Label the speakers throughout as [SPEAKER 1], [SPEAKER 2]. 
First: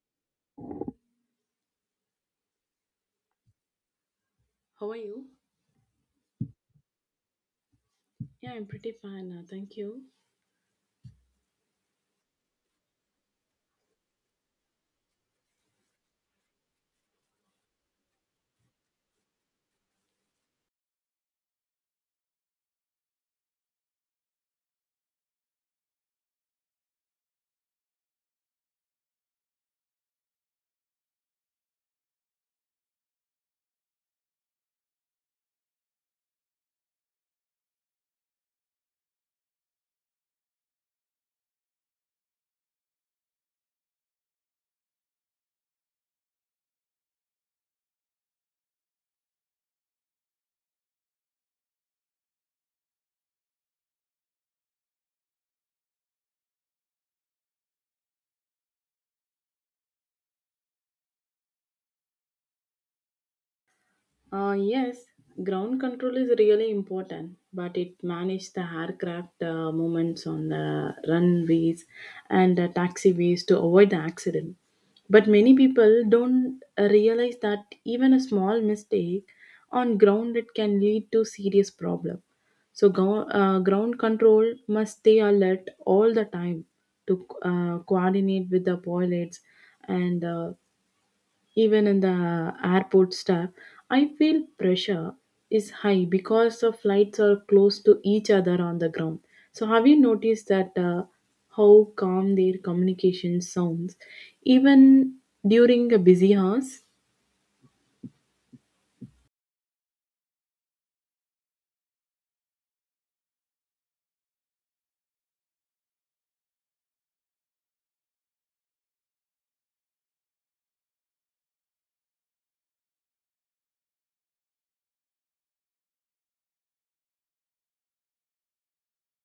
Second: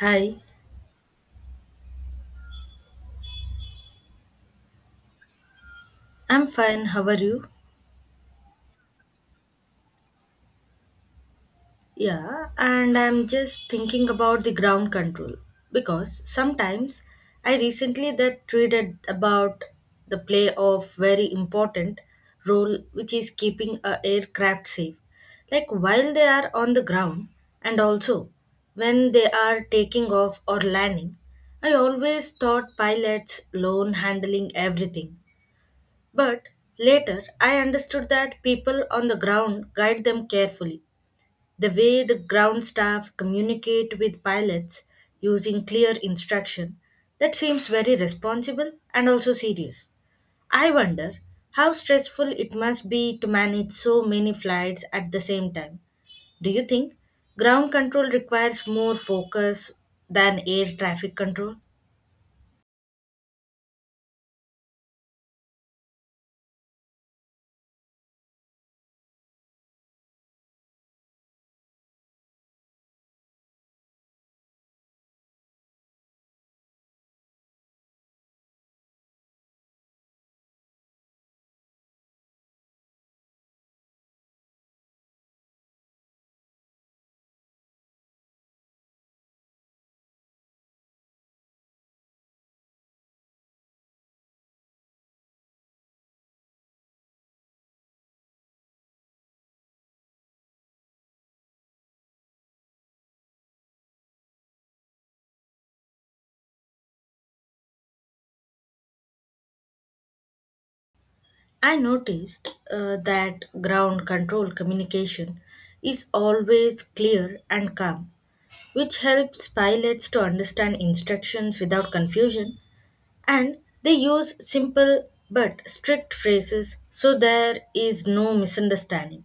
[SPEAKER 1] Hi,
[SPEAKER 2] How are you?
[SPEAKER 1] I'm fine. How are you?
[SPEAKER 2] Yeah, I'm pretty fine. Thank you.
[SPEAKER 1] Yeah, and I'm just thinking about the ground control because sometimes I recently that read about the play of very important role which is keeping a aircraft safe, like while they are on the ground and also when they are taking off or landing. I always thought pilots alone handling everything. But later, I understood that people on the ground guide them carefully. The way the ground staff communicate with pilots using clear instruction, that seems very responsible and also serious. I wonder how stressful it must be to manage so many flights at the same time. Do you think ground control requires more focus than air traffic control?
[SPEAKER 2] Yes, ground control is really important, but it manages the aircraft movements on the runways and taxiways to avoid the accident. But many people don't realize that even a small mistake on ground it can lead to serious problem. So ground control must stay alert all the time to coordinate with the pilots and even in the airport staff I feel pressure is high because the flights are close to each other on the ground. So have you noticed that how calm their communication sounds even during a busy hours?
[SPEAKER 1] I noticed that ground control communication is always clear and calm, which helps pilots to understand instructions without confusion, and they use simple but strict phrases so there is no misunderstanding.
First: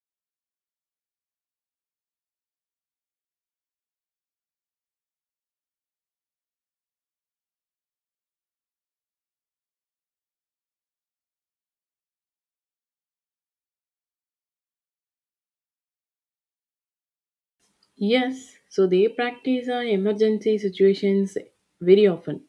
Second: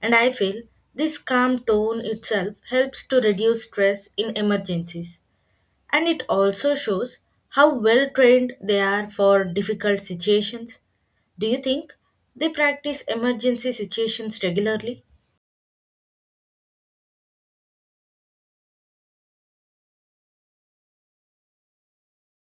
[SPEAKER 1] And I feel this calm tone itself helps to reduce stress in emergencies. And it also shows how well trained they are for difficult situations. Do you think they practice emergency situations regularly?
[SPEAKER 2] Yes, so they practice on emergency situations very often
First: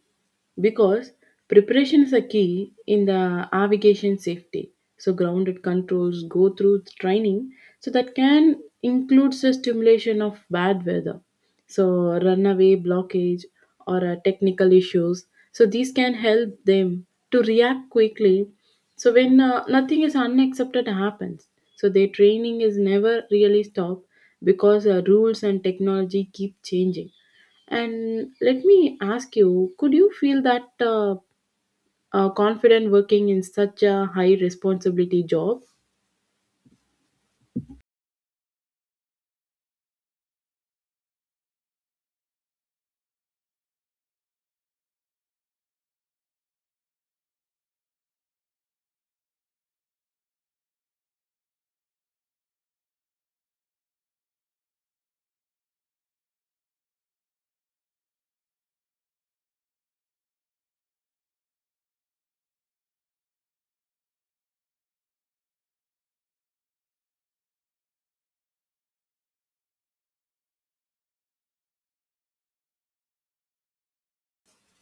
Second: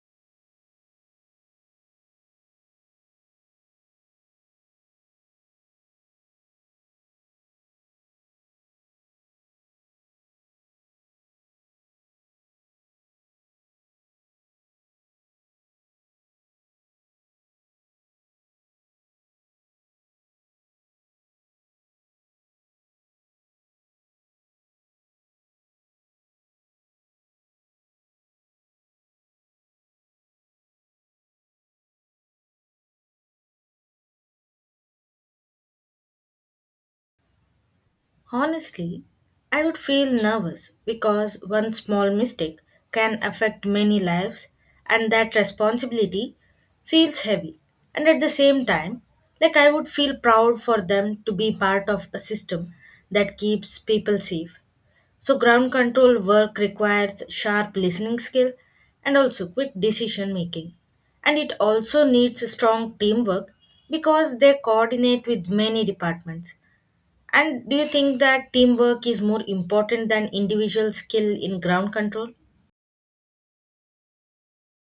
[SPEAKER 2] because preparation is a key in the aviation safety. So grounded controls go through training, so that can include the stimulation of bad weather, so runaway blockage or technical issues, so these can help them to react quickly so when nothing is unaccepted happens, so their training is never really stopped because rules and technology keep changing. And let me ask you, could you feel that confident working in such a high responsibility job?
[SPEAKER 1] Honestly, I would feel nervous because one small mistake can affect many lives, and that responsibility feels heavy. And at the same time, like I would feel proud for them to be part of a system that keeps people safe. So, ground control work requires sharp listening skill and also quick decision making. And it also needs strong teamwork because they coordinate with many departments. And do you think that teamwork is more important than individual skill in ground control?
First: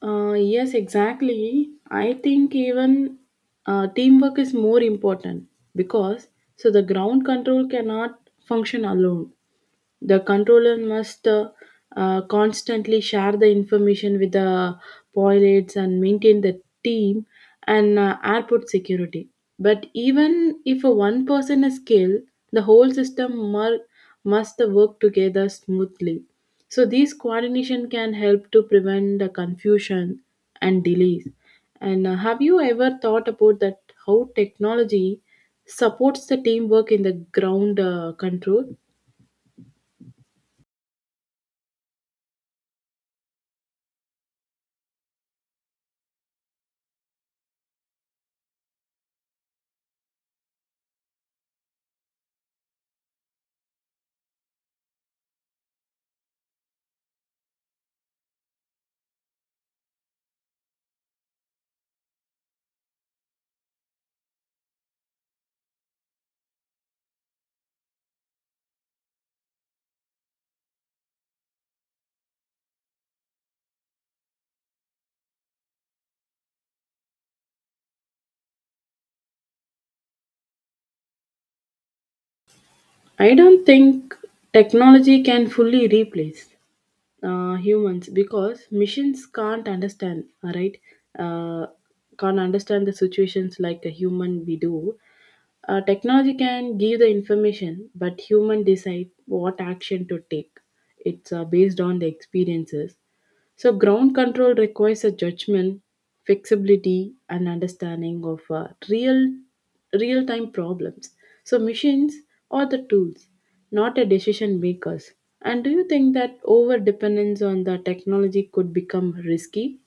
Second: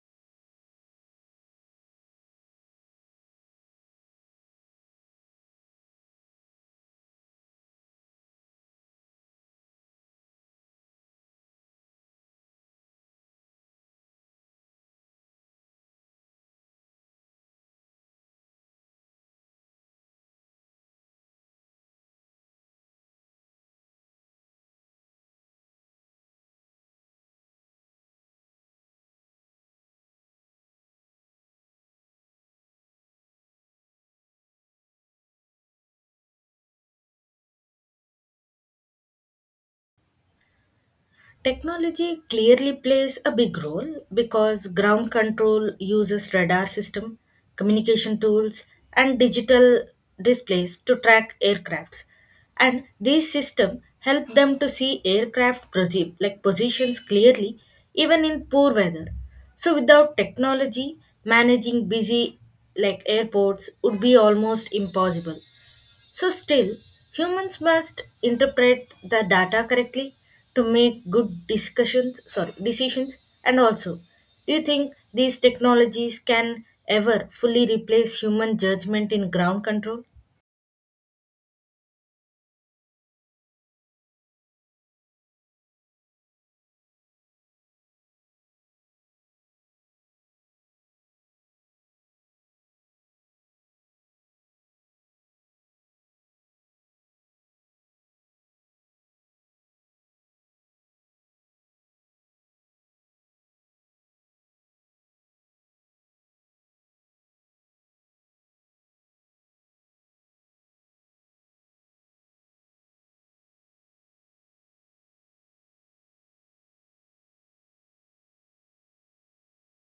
[SPEAKER 2] Yes, exactly. I think even teamwork is more important because so the ground control cannot function alone. The controller must constantly share the information with the pilots and maintain the team and airport security. But even if a one person is killed, the whole system mur- must work together smoothly. So these coordination can help to prevent the confusion and delays. And have you ever thought about that how technology supports the teamwork in the ground control?
[SPEAKER 1] Technology clearly plays a big role because ground control uses radar system, communication tools, and digital displays to track aircrafts. And these systems help them to see aircraft like positions clearly even in poor weather. So without technology, managing busy like airports would be almost impossible. So, still, humans must interpret the data correctly to make good discussions, sorry, decisions. And also, do you think these technologies can ever fully replace human judgment in ground control?
[SPEAKER 2] I don't think technology can fully replace humans because machines can't understand, all right? Uh, can't understand the situations like a human we do. Technology can give the information, but human decide what action to take. It's based on the experiences. So ground control requires a judgment, flexibility, and understanding of real time problems. So machines are the tools, not a decision makers. And do you think that over dependence on the technology could become risky?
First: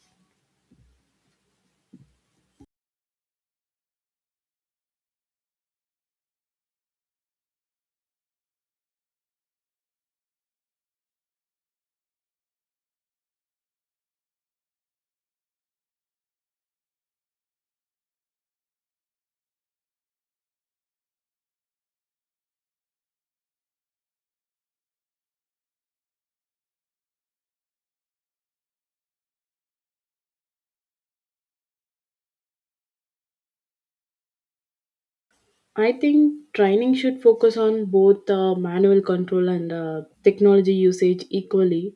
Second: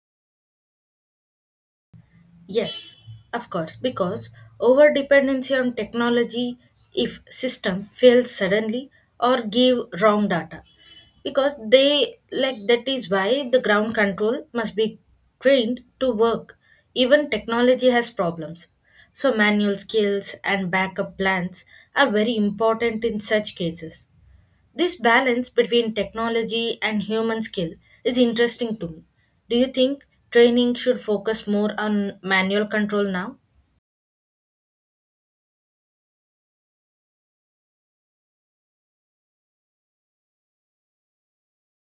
[SPEAKER 1] Yes, of course, because over dependency on technology if system fails suddenly or give wrong data because they like that is why the ground control must be trained to work even technology has problems, so manual skills and backup plans are very important in such cases. This balance between technology and human skill is interesting to me. Do you think training should focus more on manual control now?
[SPEAKER 2] I think training should focus on both manual control and technology usage equally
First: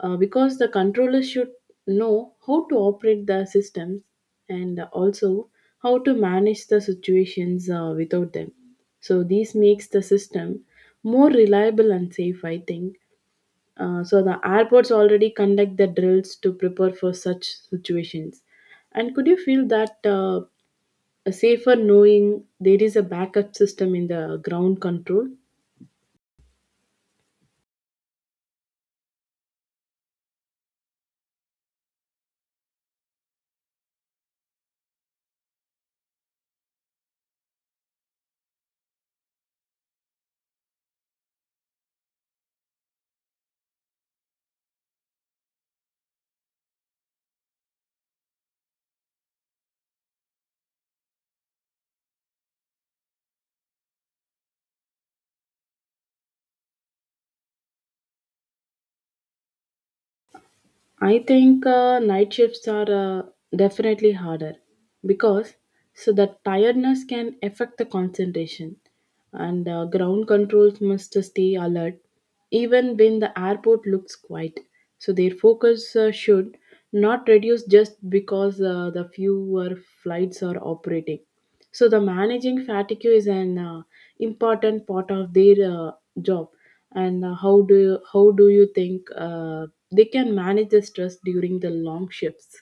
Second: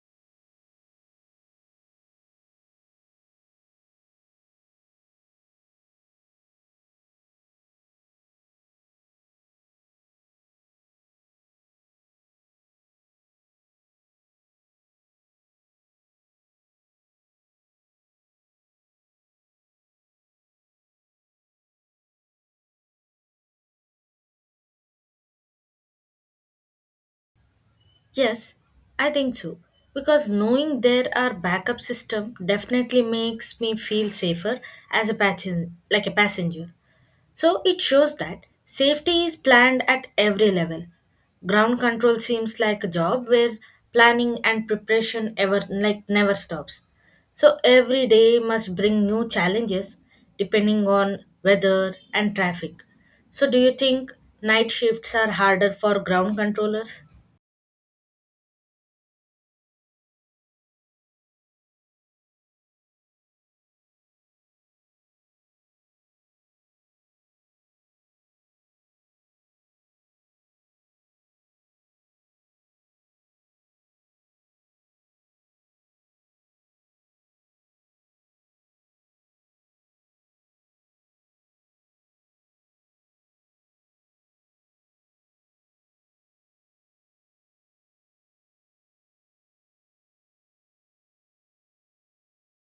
[SPEAKER 2] because the controllers should know how to operate the systems and also how to manage the situations without them. So this makes the system more reliable and safe, I think. So the airports already conduct the drills to prepare for such situations. And could you feel that a safer knowing there is a backup system in the ground control.
[SPEAKER 1] Yes, I think so. Because knowing there are backup system definitely makes me feel safer as a passenger, like a passenger. So it shows that safety is planned at every level. Ground control seems like a job where planning and preparation ever like never stops. So every day must bring new challenges depending on weather and traffic. So do you think night shifts are harder for ground controllers?
[SPEAKER 2] I think night shifts are definitely harder because so the tiredness can affect the concentration and ground controls must stay alert even when the airport looks quiet. So their focus should not reduce just because the fewer flights are operating. So the managing fatigue is an important part of their job. And how do you think they can manage the stress during the long shifts?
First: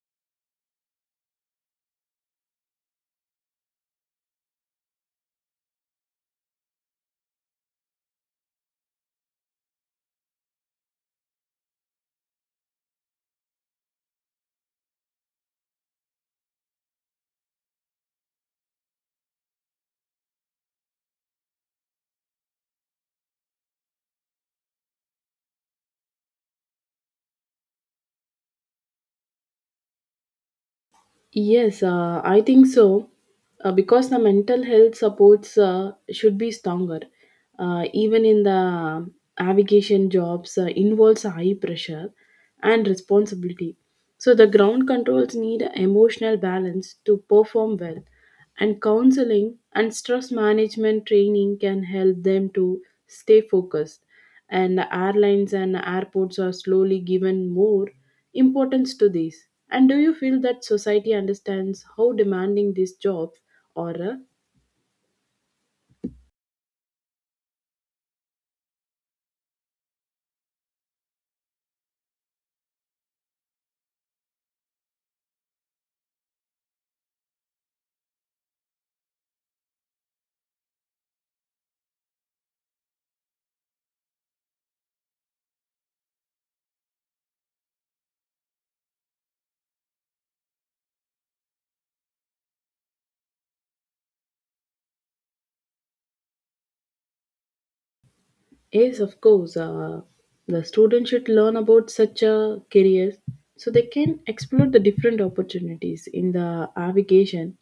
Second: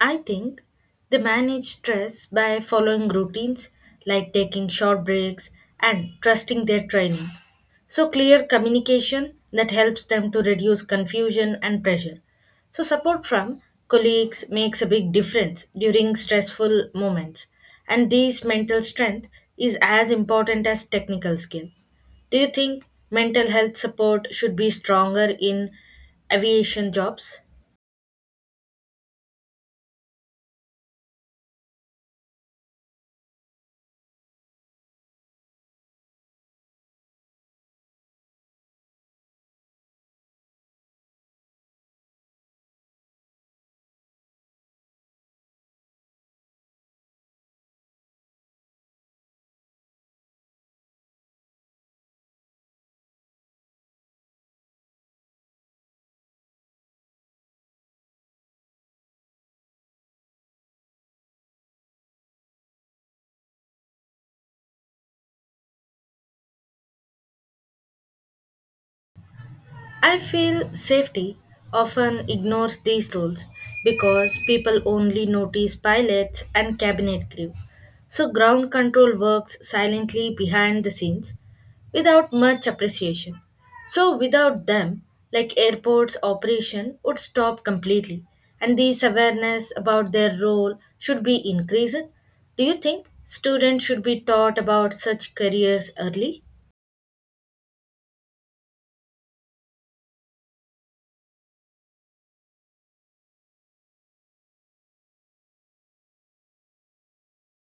[SPEAKER 1] I think they manage stress by following routines like taking short breaks and trusting their training. So, clear communication that helps them to reduce confusion and pressure. So, support from colleagues makes a big difference during stressful moments. And this mental strength is as important as technical skill. Do you think mental health support should be stronger in aviation jobs?
[SPEAKER 2] Yes, I think so. Because the mental health supports should be stronger, even in the navigation jobs involves high pressure and responsibility. So the ground controls need emotional balance to perform well. And counseling and stress management training can help them to stay focused. And the airlines and airports are slowly given more importance to these. And do you feel that society understands how demanding these jobs are?
[SPEAKER 1] I feel safety often ignores these rules because people only notice pilots and cabinet crew. So ground control works silently behind the scenes without much appreciation. So without them, like airports operation would stop completely and this awareness about their role should be increased. Do you think students should be taught about such careers early?
[SPEAKER 2] Yes, of course. The students should learn about such a career so they can explore the different opportunities in the navigation,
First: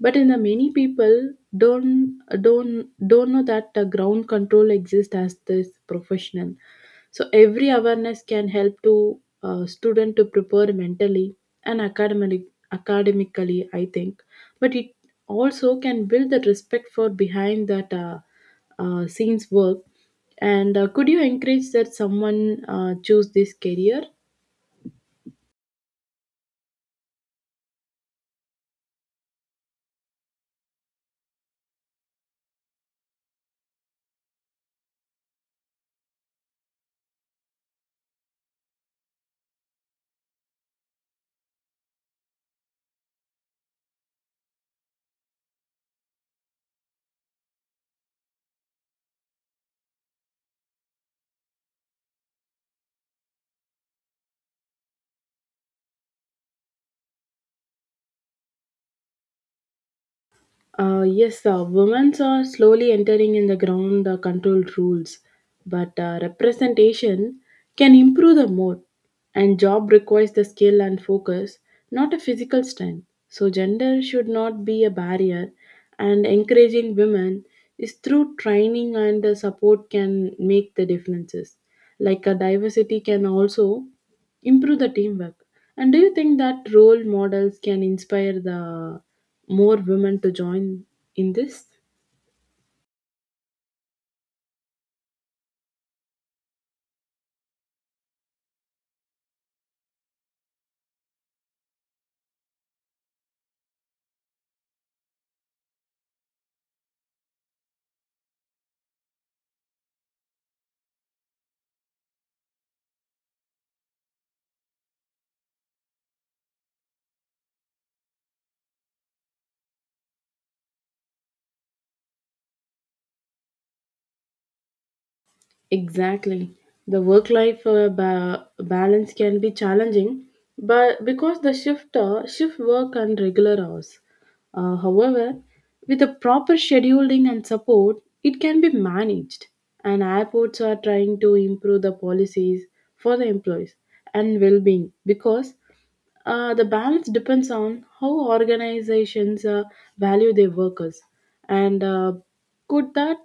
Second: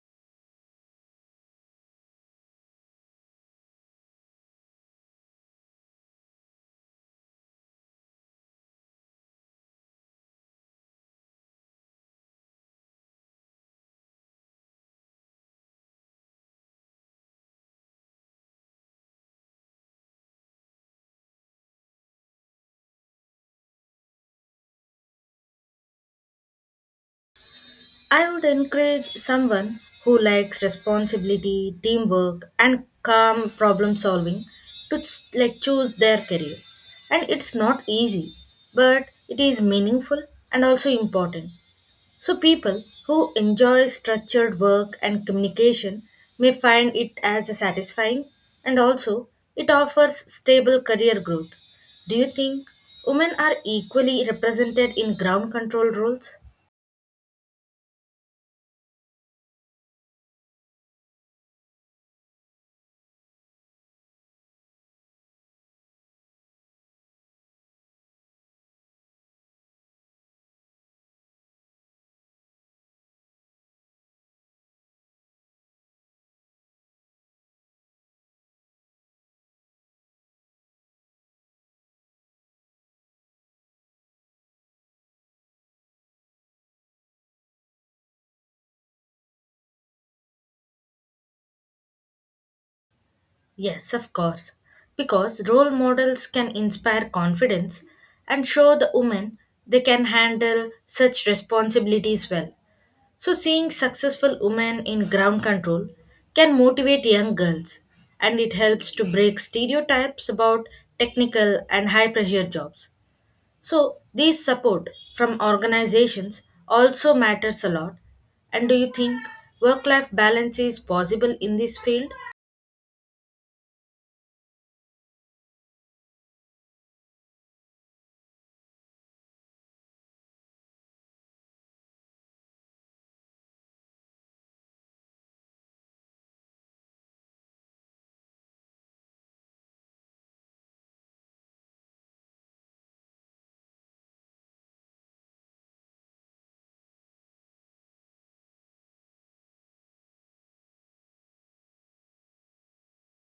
[SPEAKER 2] but in the many people don't know that the ground control exists as this professional, so every awareness can help to student to prepare mentally and academically I think, but it also can build the respect for behind that scenes work. And could you encourage that someone choose this career?
[SPEAKER 1] I would encourage someone who likes responsibility, teamwork, and calm problem solving to like choose their career. And it's not easy, but it is meaningful and also important. So people who enjoy structured work and communication may find it as satisfying and also it offers stable career growth. Do you think women are equally represented in ground control roles?
[SPEAKER 2] Yes, women are slowly entering in the ground controlled rules, but representation can improve the more. And job requires the skill and focus, not a physical strength. So gender should not be a barrier, and encouraging women is through training and support can make the differences. Like a diversity can also improve the teamwork. And do you think that role models can inspire the more women to join in this?
[SPEAKER 1] Yes, of course. Because role models can inspire confidence and show the women they can handle such responsibilities well. So, seeing successful women in ground control can motivate young girls and it helps to break stereotypes about technical and high pressure jobs. So, this support from organizations also matters a lot. And do you think work life balance is possible in this field?
[SPEAKER 2] Exactly. The work life balance can be challenging but because the shift work and regular hours. However, with the proper scheduling and support, it can be managed. And airports are trying to improve the policies for the employees and well-being because the balance depends on how organizations value their workers and could that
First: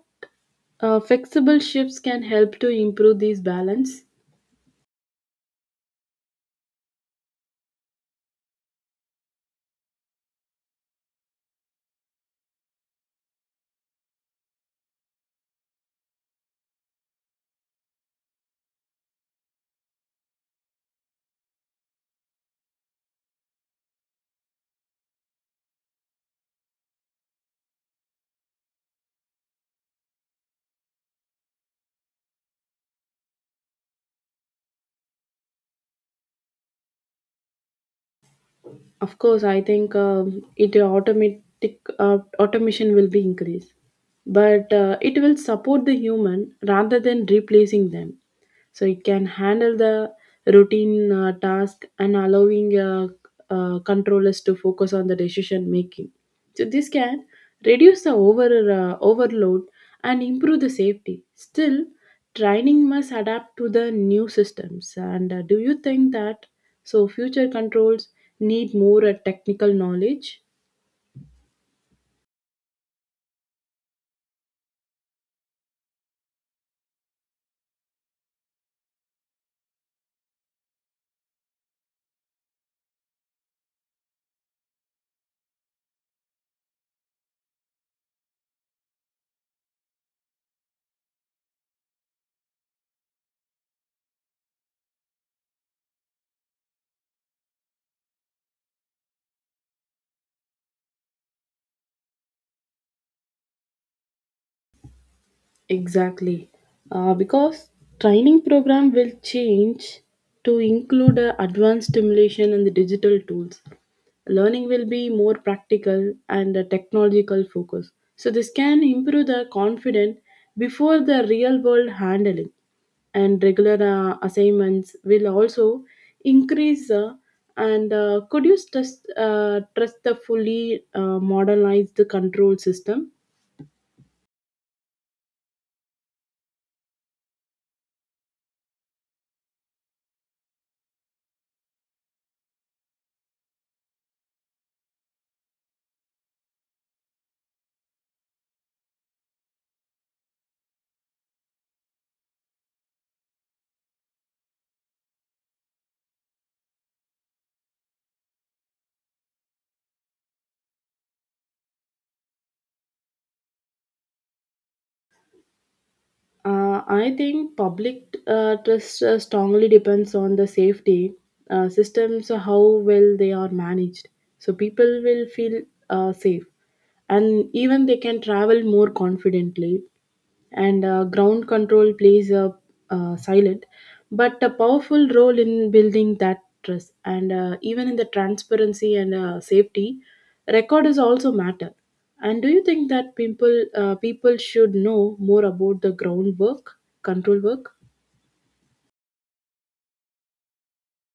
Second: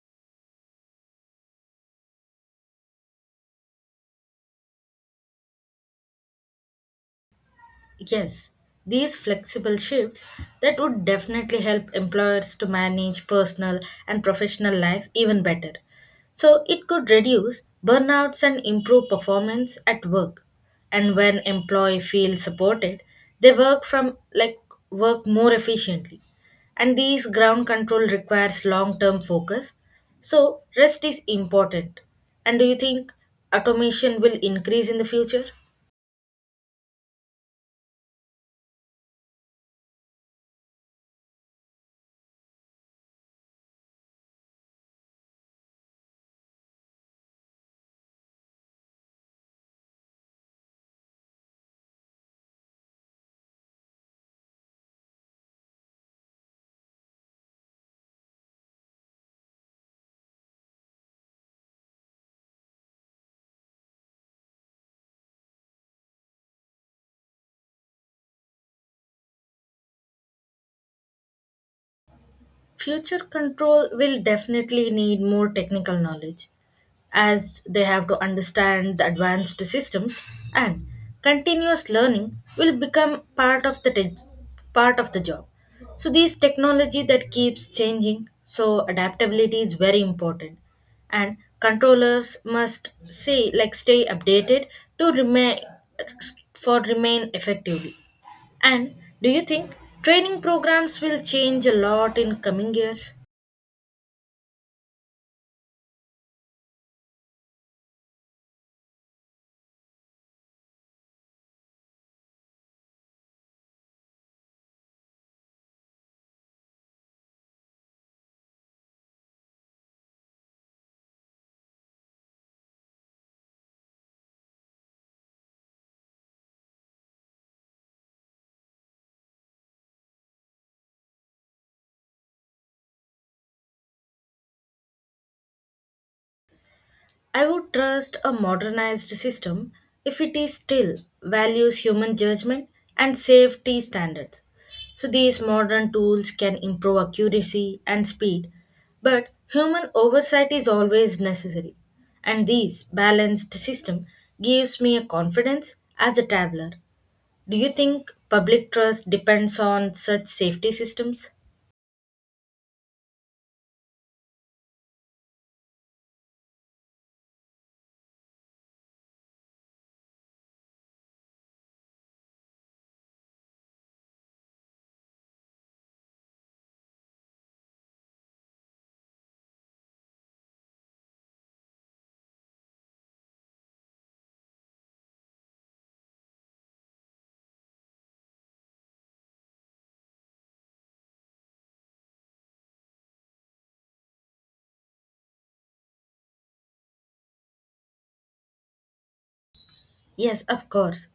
[SPEAKER 2] flexible shifts can help to improve this balance.
[SPEAKER 1] Yes, these flexible shifts that would definitely help employers to manage personal and professional life even better. So it could reduce burnouts and improve performance at work. And when employee feels supported, they work from like work more efficiently. And these ground control requires long-term focus. So rest is important. And do you think automation will increase in the future?
[SPEAKER 2] Of course, I think it automatic automation will be increased, but it will support the human rather than replacing them. So it can handle the routine task and allowing controllers to focus on the decision making. So this can reduce the overload and improve the safety. Still, training must adapt to the new systems. And do you think that? So future controls need more technical knowledge.
[SPEAKER 1] Future control will definitely need more technical knowledge as they have to understand the advanced systems, and continuous learning will become part of the job. So these technology that keeps changing, so adaptability is very important and controllers must say like stay updated to remain effectively. And do you think training programs will change a lot in coming years?
[SPEAKER 2] Exactly. Because training program will change to include advanced stimulation and the digital tools. Learning will be more practical and technological focus. So this can improve the confidence before the real world handling, and regular assignments will also increase And could you trust the fully modernized control system?
[SPEAKER 1] I would trust a modernized system if it is still values human judgment and safety standards. So these modern tools can improve accuracy and speed, but human oversight is always necessary. And this balanced system gives me a confidence as a traveler. Do you think public trust depends on such safety systems?
[SPEAKER 2] I think public trust strongly depends on the safety systems, how well they are managed. So people will feel safe and even they can travel more confidently. And ground control plays a silent but a powerful role in building that trust. And even in the transparency and safety, record is also matter. And do you think that people should know more about the groundwork control work?
[SPEAKER 1] Yes, of course.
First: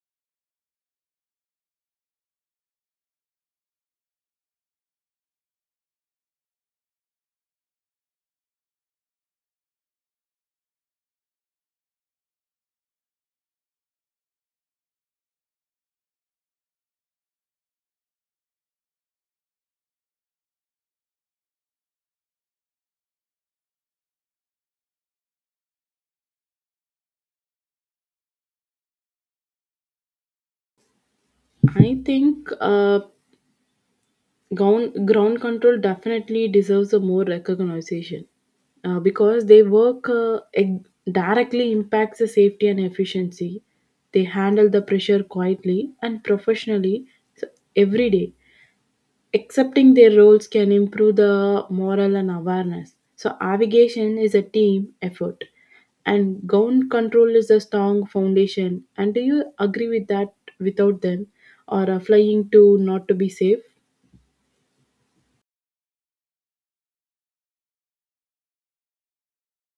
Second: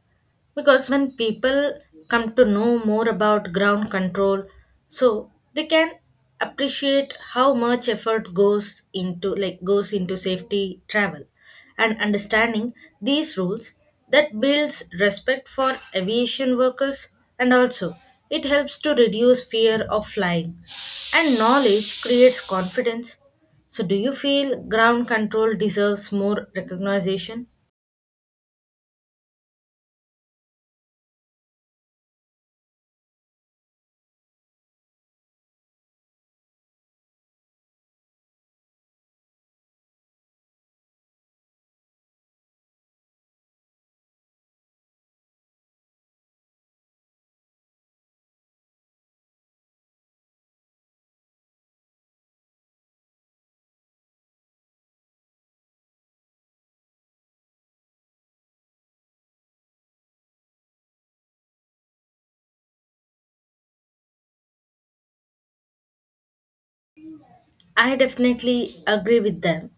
[SPEAKER 1] Because when people come to know more about ground control, so they can appreciate how much effort goes into like goes into safety travel and understanding these rules that builds respect for aviation workers and also it helps to reduce fear of flying and knowledge creates confidence. So do you feel ground control deserves more recognition?
[SPEAKER 2] I think ground control definitely deserves a more recognition because directly impacts the safety and efficiency. They handle the pressure quietly and professionally so every day, accepting their roles can improve the moral and awareness. So navigation is a team effort, and gown control is a strong foundation. And do you agree with that? Without them, or flying to not to be safe?
[SPEAKER 1] I definitely agree with them.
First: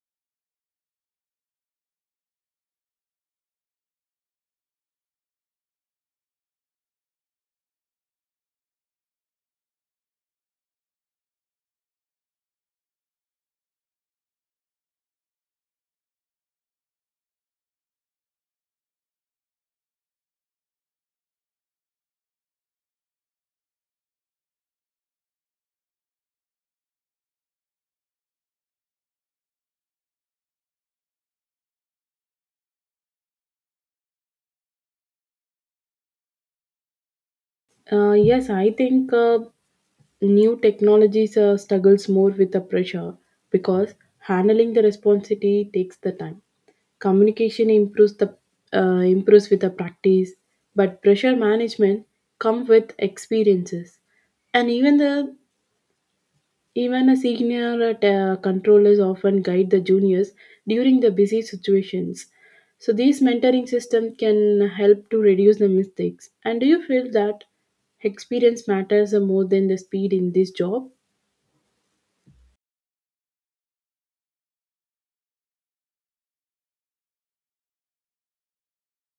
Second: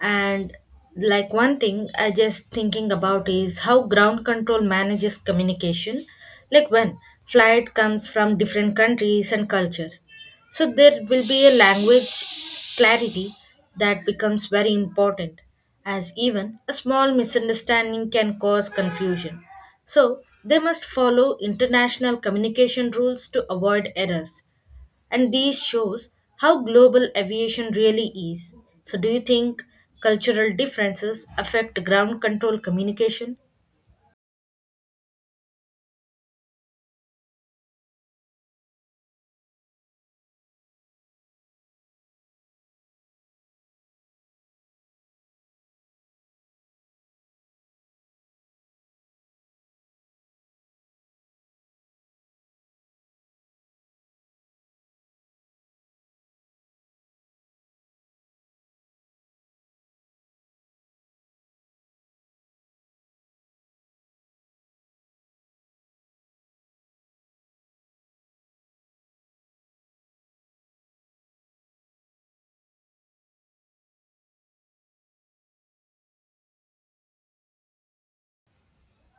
[SPEAKER 1] And like one thing I just thinking about is how ground control manages communication, like when flight comes from different countries and cultures. So there will be a language clarity that becomes very important as even a small misunderstanding can cause confusion. So they must follow international communication rules to avoid errors. And these shows how global aviation really is. So do you think cultural differences affect ground control communication?
[SPEAKER 2] Yes, I think. New technologies struggles more with the pressure because handling the responsibility takes the time. Communication improves the improves with the practice, but pressure management come with experiences, and even a senior controllers often guide the juniors during the busy situations, so these mentoring system can help to reduce the mistakes. And do you feel that experience matters more than the speed in this job?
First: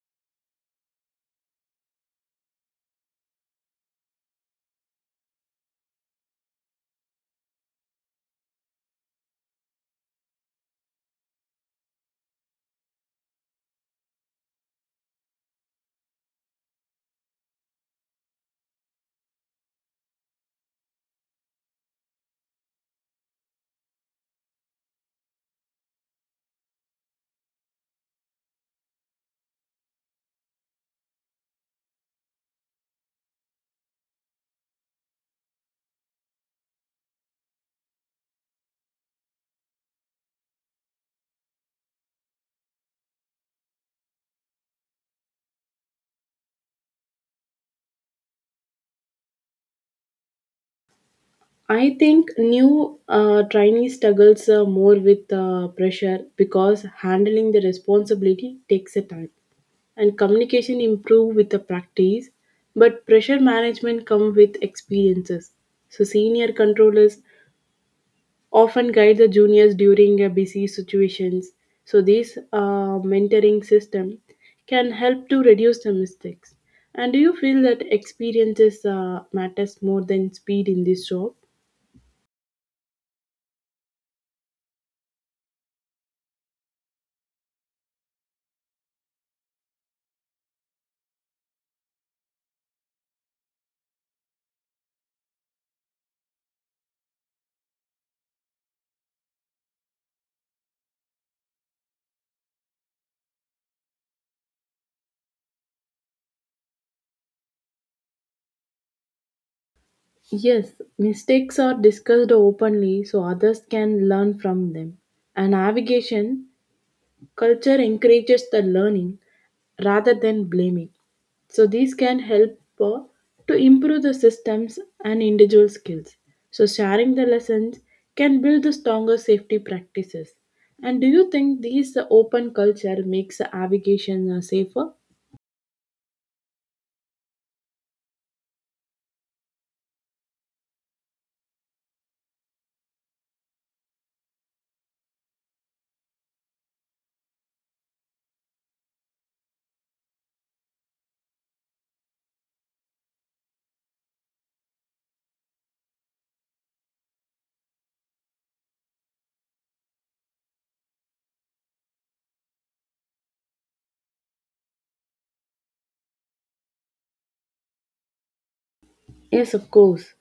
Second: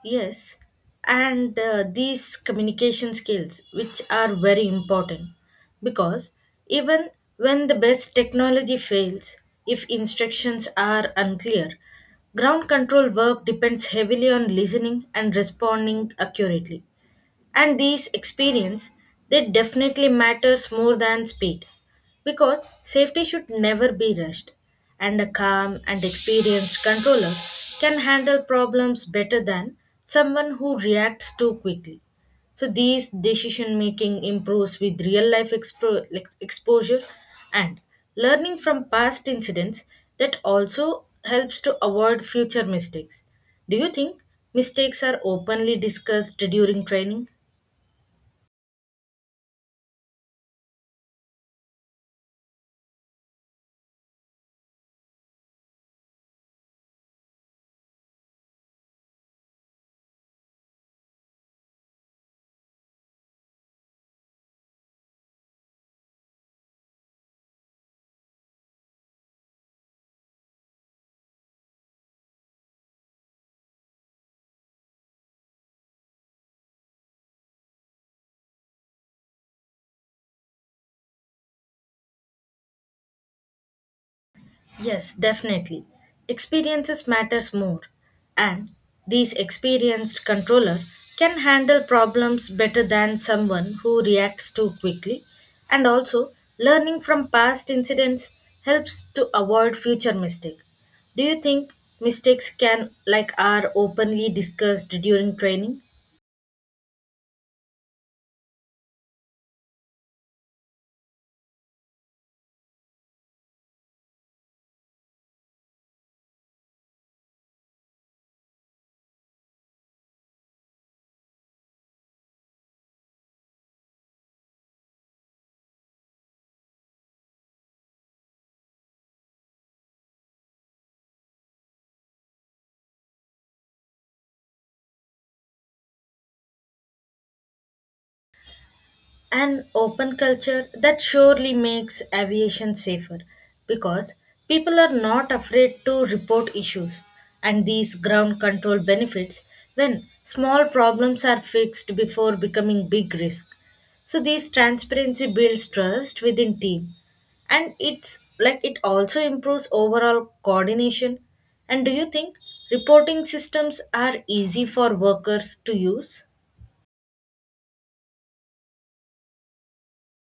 [SPEAKER 1] Yes. And these communication skills which are very important because even when the best technology fails, if instructions are unclear, ground control work depends heavily on listening and responding accurately. And these experience they definitely matters more than speed because safety should never be rushed, and a calm and experienced controller can handle problems better than someone who reacts too quickly. So these decision making improves with real life like exposure, and learning from past incidents that also helps to avoid future mistakes. Do you think Mistakes are openly discussed during training?
[SPEAKER 2] I think new trainee struggles more with pressure because handling the responsibility takes a time, and communication improve with the practice, but pressure management come with experiences. So senior controllers often guide the juniors during busy situations, so this mentoring system can help to reduce the mistakes. And do you feel that experiences matters more than speed in this job?
[SPEAKER 1] Yes, definitely. Experiences matters more, and these experienced controller can handle problems better than someone who reacts too quickly, and also learning from past incidents helps to avoid future mistake. Do you think mistakes can like are openly discussed during training?
[SPEAKER 2] Yes, mistakes are discussed openly so others can learn from them. And navigation culture encourages the learning rather than blaming. So these can help to improve the systems and individual skills. So sharing the lessons can build the stronger safety practices. And do you think these open culture makes the navigation safer?
[SPEAKER 1] An open culture that surely makes aviation safer because people are not afraid to report issues, and these ground control benefits when small problems are fixed before becoming big risk. So this transparency builds trust within team and it's like it also improves overall coordination. And do you think reporting systems are easy for workers to use?
[SPEAKER 2] Yes, of course.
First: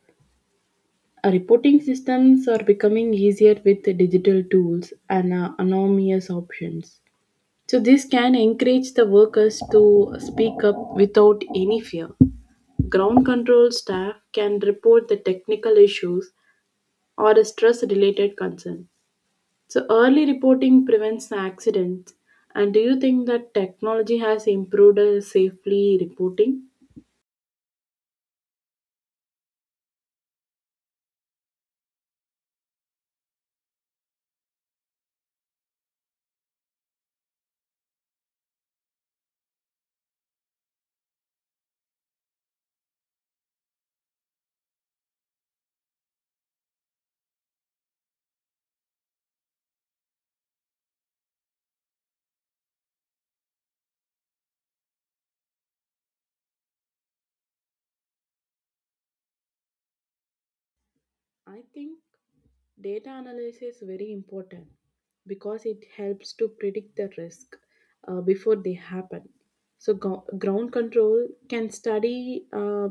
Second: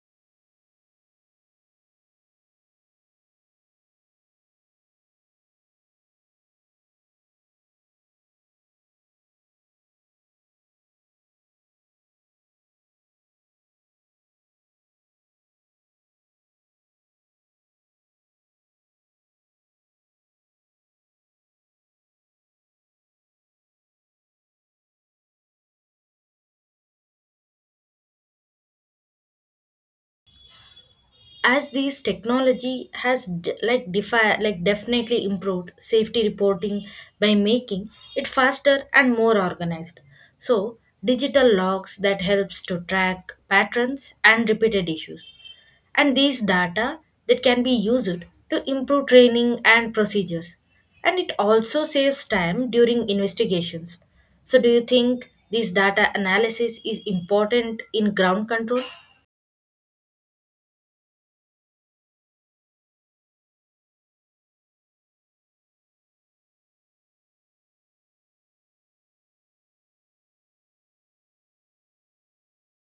[SPEAKER 2] Reporting systems are becoming easier with the digital tools and anonymous options. So this can encourage the workers to speak up without any fear. Ground control staff can report the technical issues or a stress related concern. So early reporting prevents accidents. And do you think that technology has improved safely reporting?
[SPEAKER 1] As these technology has like like definitely improved safety reporting by making it faster and more organized, so digital logs that helps to track patterns and repeated issues, and these data that can be used to improve training and procedures, and it also saves time during investigations. So do you think this data analysis is important in ground control?
[SPEAKER 2] I think data analysis is very important because it helps to predict the risk before they happen. So ground control can study uh,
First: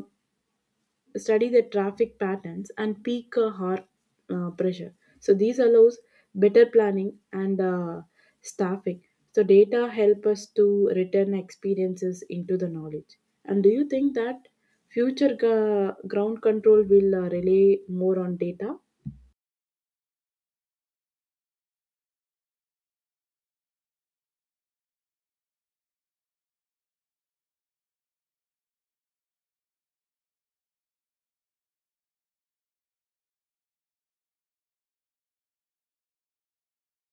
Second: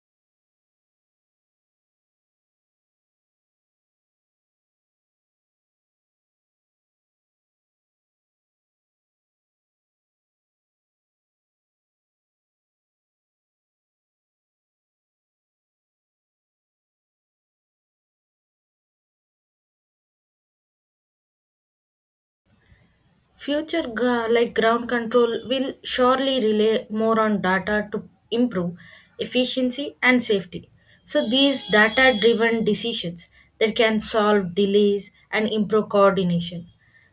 [SPEAKER 2] study the traffic patterns and peak heart pressure. So these allows better planning and staffing. So data help us to return experiences into the knowledge. And do you think that ground control will rely more on data?
[SPEAKER 1] Future like ground control will surely rely more on data to improve efficiency and safety. So these data driven decisions that can solve delays and improve coordination.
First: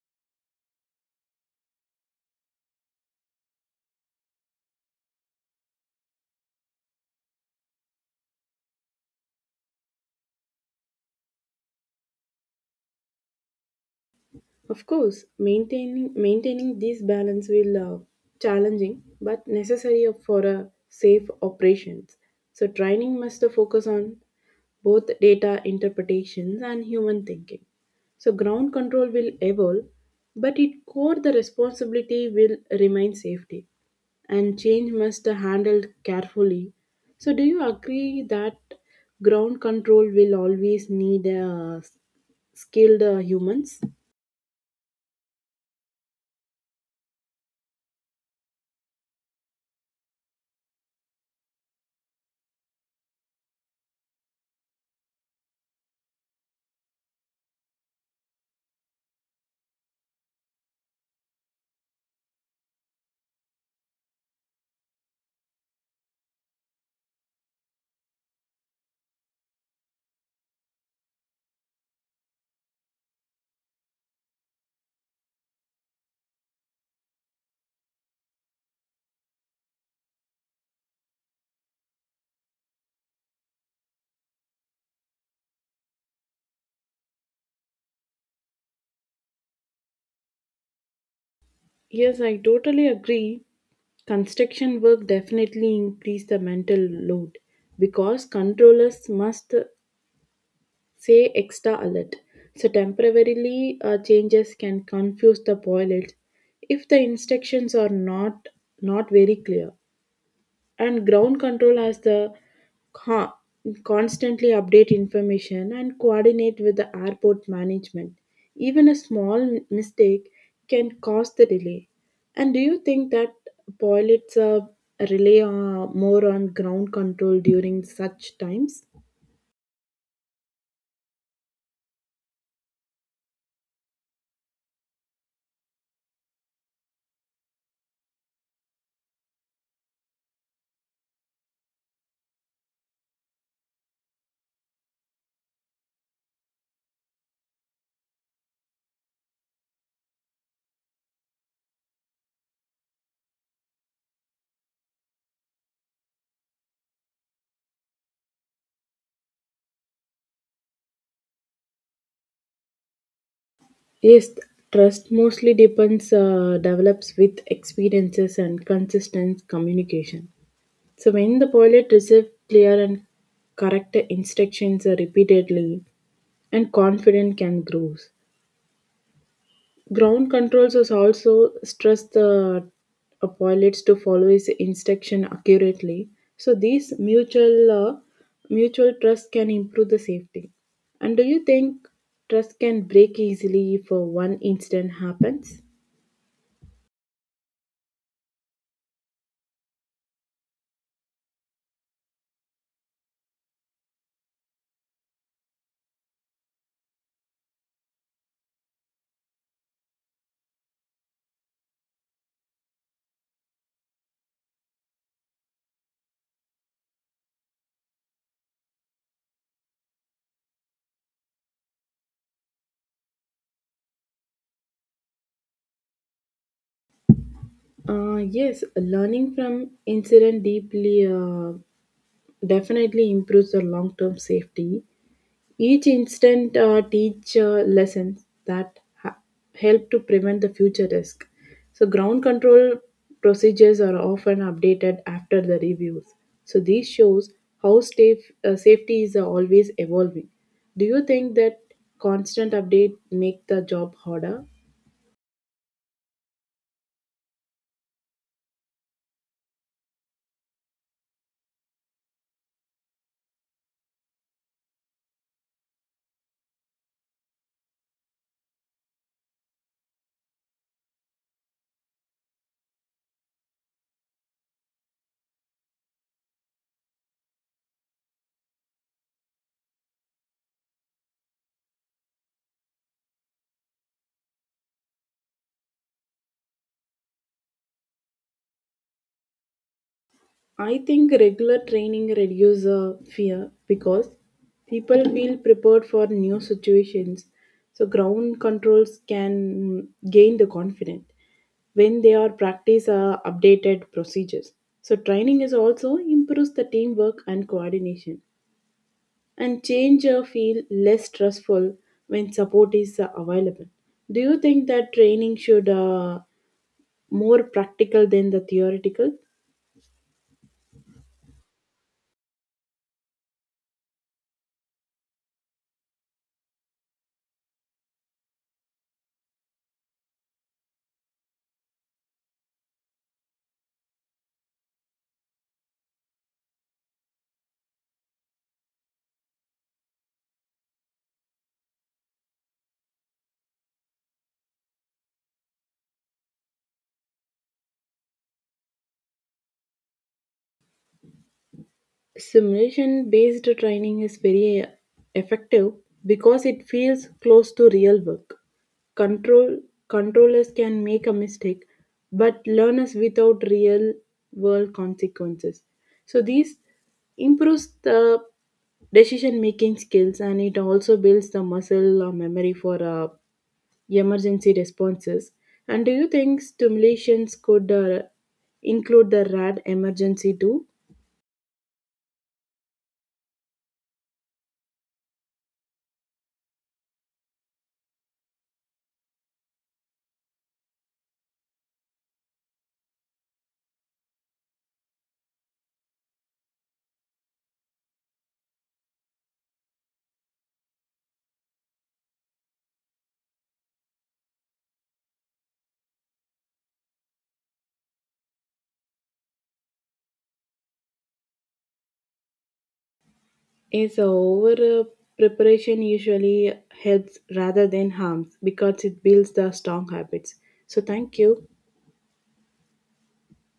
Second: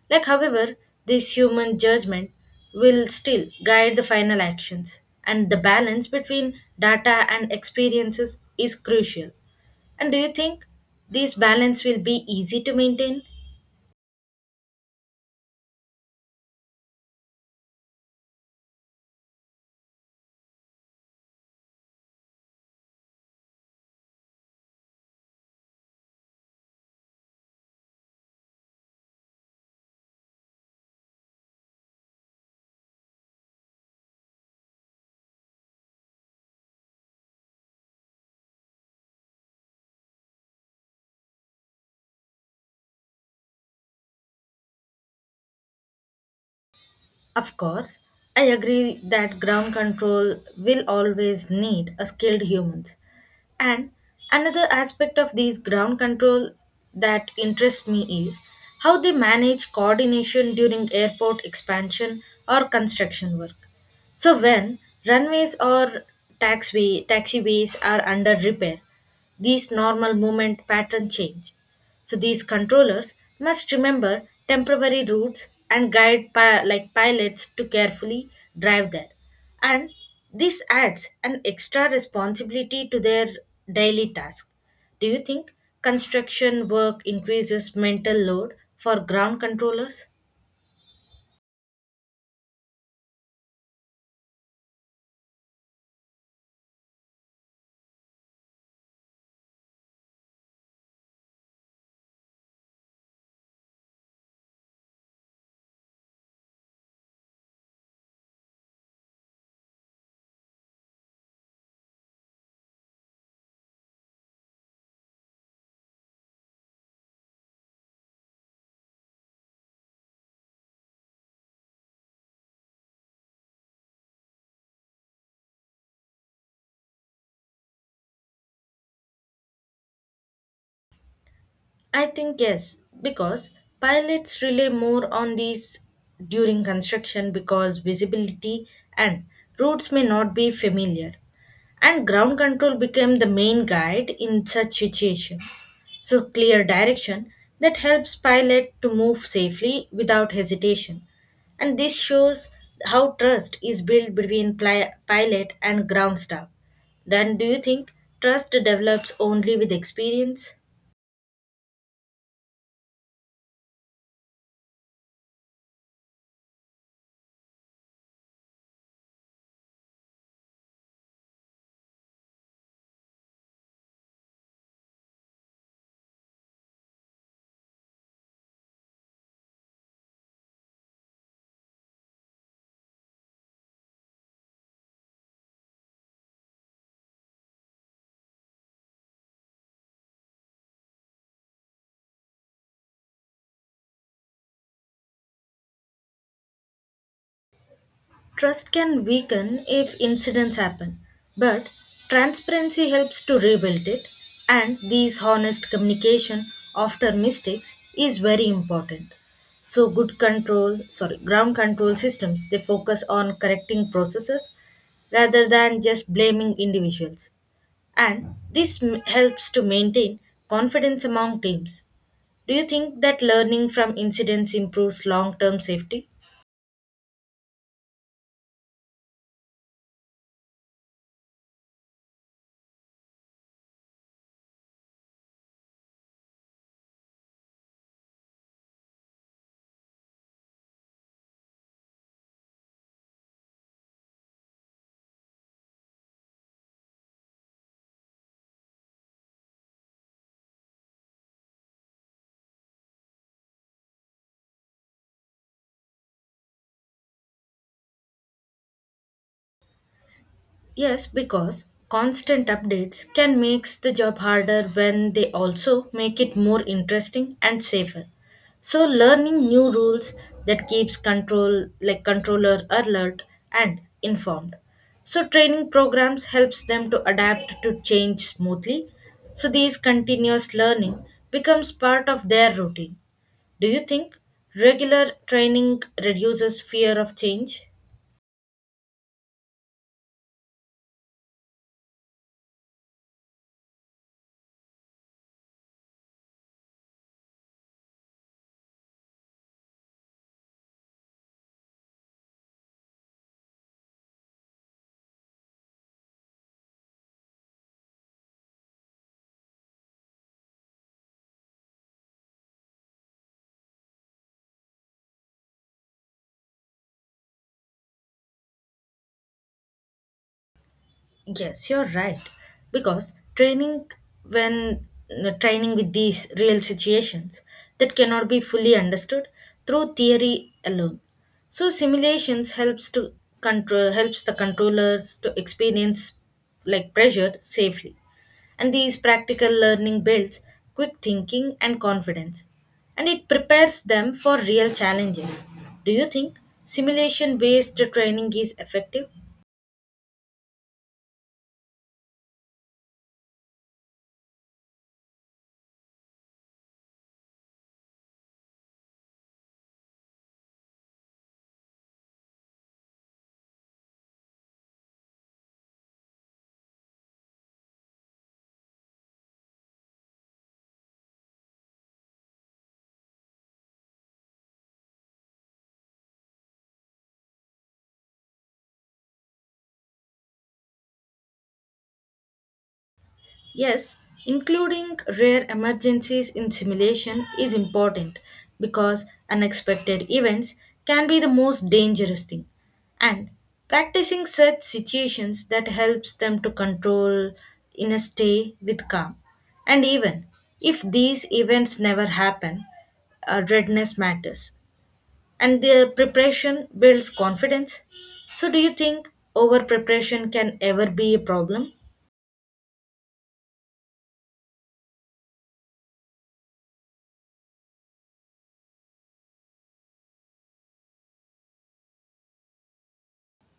[SPEAKER 1] Like however, this human judgment will still guide the final actions, and the balance between data and experiences is crucial. And do you think this balance will be easy to maintain?
[SPEAKER 2] Of course, maintaining this balance will challenging but necessary for a safe operations. So training must focus on both data interpretations and human thinking. So ground control will evolve, but its core the responsibility will remain safety and change must be handled carefully. So do you agree that ground control will always need skilled humans?
[SPEAKER 1] Of course, I agree that ground control will always need a skilled humans. And another aspect of these ground control that interests me is how they manage coordination during airport expansion or construction work. So when runways or taxiways are under repair, these normal movement pattern change. So these controllers must remember temporary routes and guide like pilots to carefully drive there. And this adds an extra responsibility to their daily task. Do you think construction work increases mental load for ground controllers?
[SPEAKER 2] Yes, I totally agree. Construction work definitely increase the mental load because controllers must say extra alert. So temporarily changes can confuse the pilots if the instructions are not very clear, and ground control has the co- constantly update information and coordinate with the airport management. Even a small mistake can cause the delay. And do you think that pilots rely more on ground control during such times?
[SPEAKER 1] I think yes, because pilots rely more on these during construction because visibility and routes may not be familiar. And ground control became the main guide in such situation. So clear direction that helps pilot to move safely without hesitation. And this shows how trust is built between pilot and ground staff. Then do you think trust develops only with experience?
[SPEAKER 2] Yes, trust mostly depends develops with experiences and consistent communication. So when the pilot received clear and correct instructions repeatedly, and confidence can grow. Ground controls is also stress the pilots to follow his instruction accurately. So these mutual trust can improve the safety. And do you think trust can break easily if one incident happens?
[SPEAKER 1] Trust can weaken if incidents happen, but transparency helps to rebuild it, and these honest communication after mistakes is very important. So good control, sorry, ground control systems they focus on correcting processes rather than just blaming individuals. And this helps to maintain confidence among teams. Do you think that learning from incidents improves long-term safety?
[SPEAKER 2] Yes, learning from incident deeply definitely improves the long term safety. Each instant teach lessons that help to prevent the future risk. So ground control procedures are often updated after the reviews. So this shows how safety is always evolving. Do you think that constant update make the job harder?
[SPEAKER 1] Yes, because constant updates can make the job harder when they also make it more interesting and safer. So learning new rules that keeps control like controller alert and informed. So training programs helps them to adapt to change smoothly. So these continuous learning becomes part of their routine. Do you think regular training reduces fear of change?
[SPEAKER 2] I think regular training reduces fear because people feel prepared for new situations. So ground controls can gain the confidence when they are practice updated procedures. So training is also improves the teamwork and coordination, and change feel less stressful when support is available. Do you think that training should more practical than the theoretical?
[SPEAKER 1] Yes, you're right. Because training when training with these real situations that cannot be fully understood through theory alone. So simulations helps the controllers to experience like pressure safely. And these practical learning builds quick thinking and confidence. And it prepares them for real challenges. Do you think simulation based training is effective?
[SPEAKER 2] Simulation based training is very effective because it feels close to real work. Control controllers can make a mistake, but learners without real world consequences. So these improves the decision making skills and it also builds the muscle or memory for emergency responses. And do you think simulations could include the RAD emergency too?
[SPEAKER 1] Yes, including rare emergencies in simulation is important because unexpected events can be the most dangerous thing. And practicing such situations that helps them to control in a stay with calm. And even if these events never happen, readiness matters and the preparation builds confidence. So do you think over preparation can ever be a problem?
[SPEAKER 2] Is over preparation usually helps rather than harms because it builds the strong habits. So thank you.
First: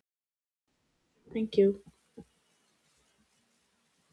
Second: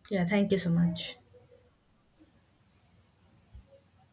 [SPEAKER 1] Yeah, thank you so much.
[SPEAKER 2] Thank you.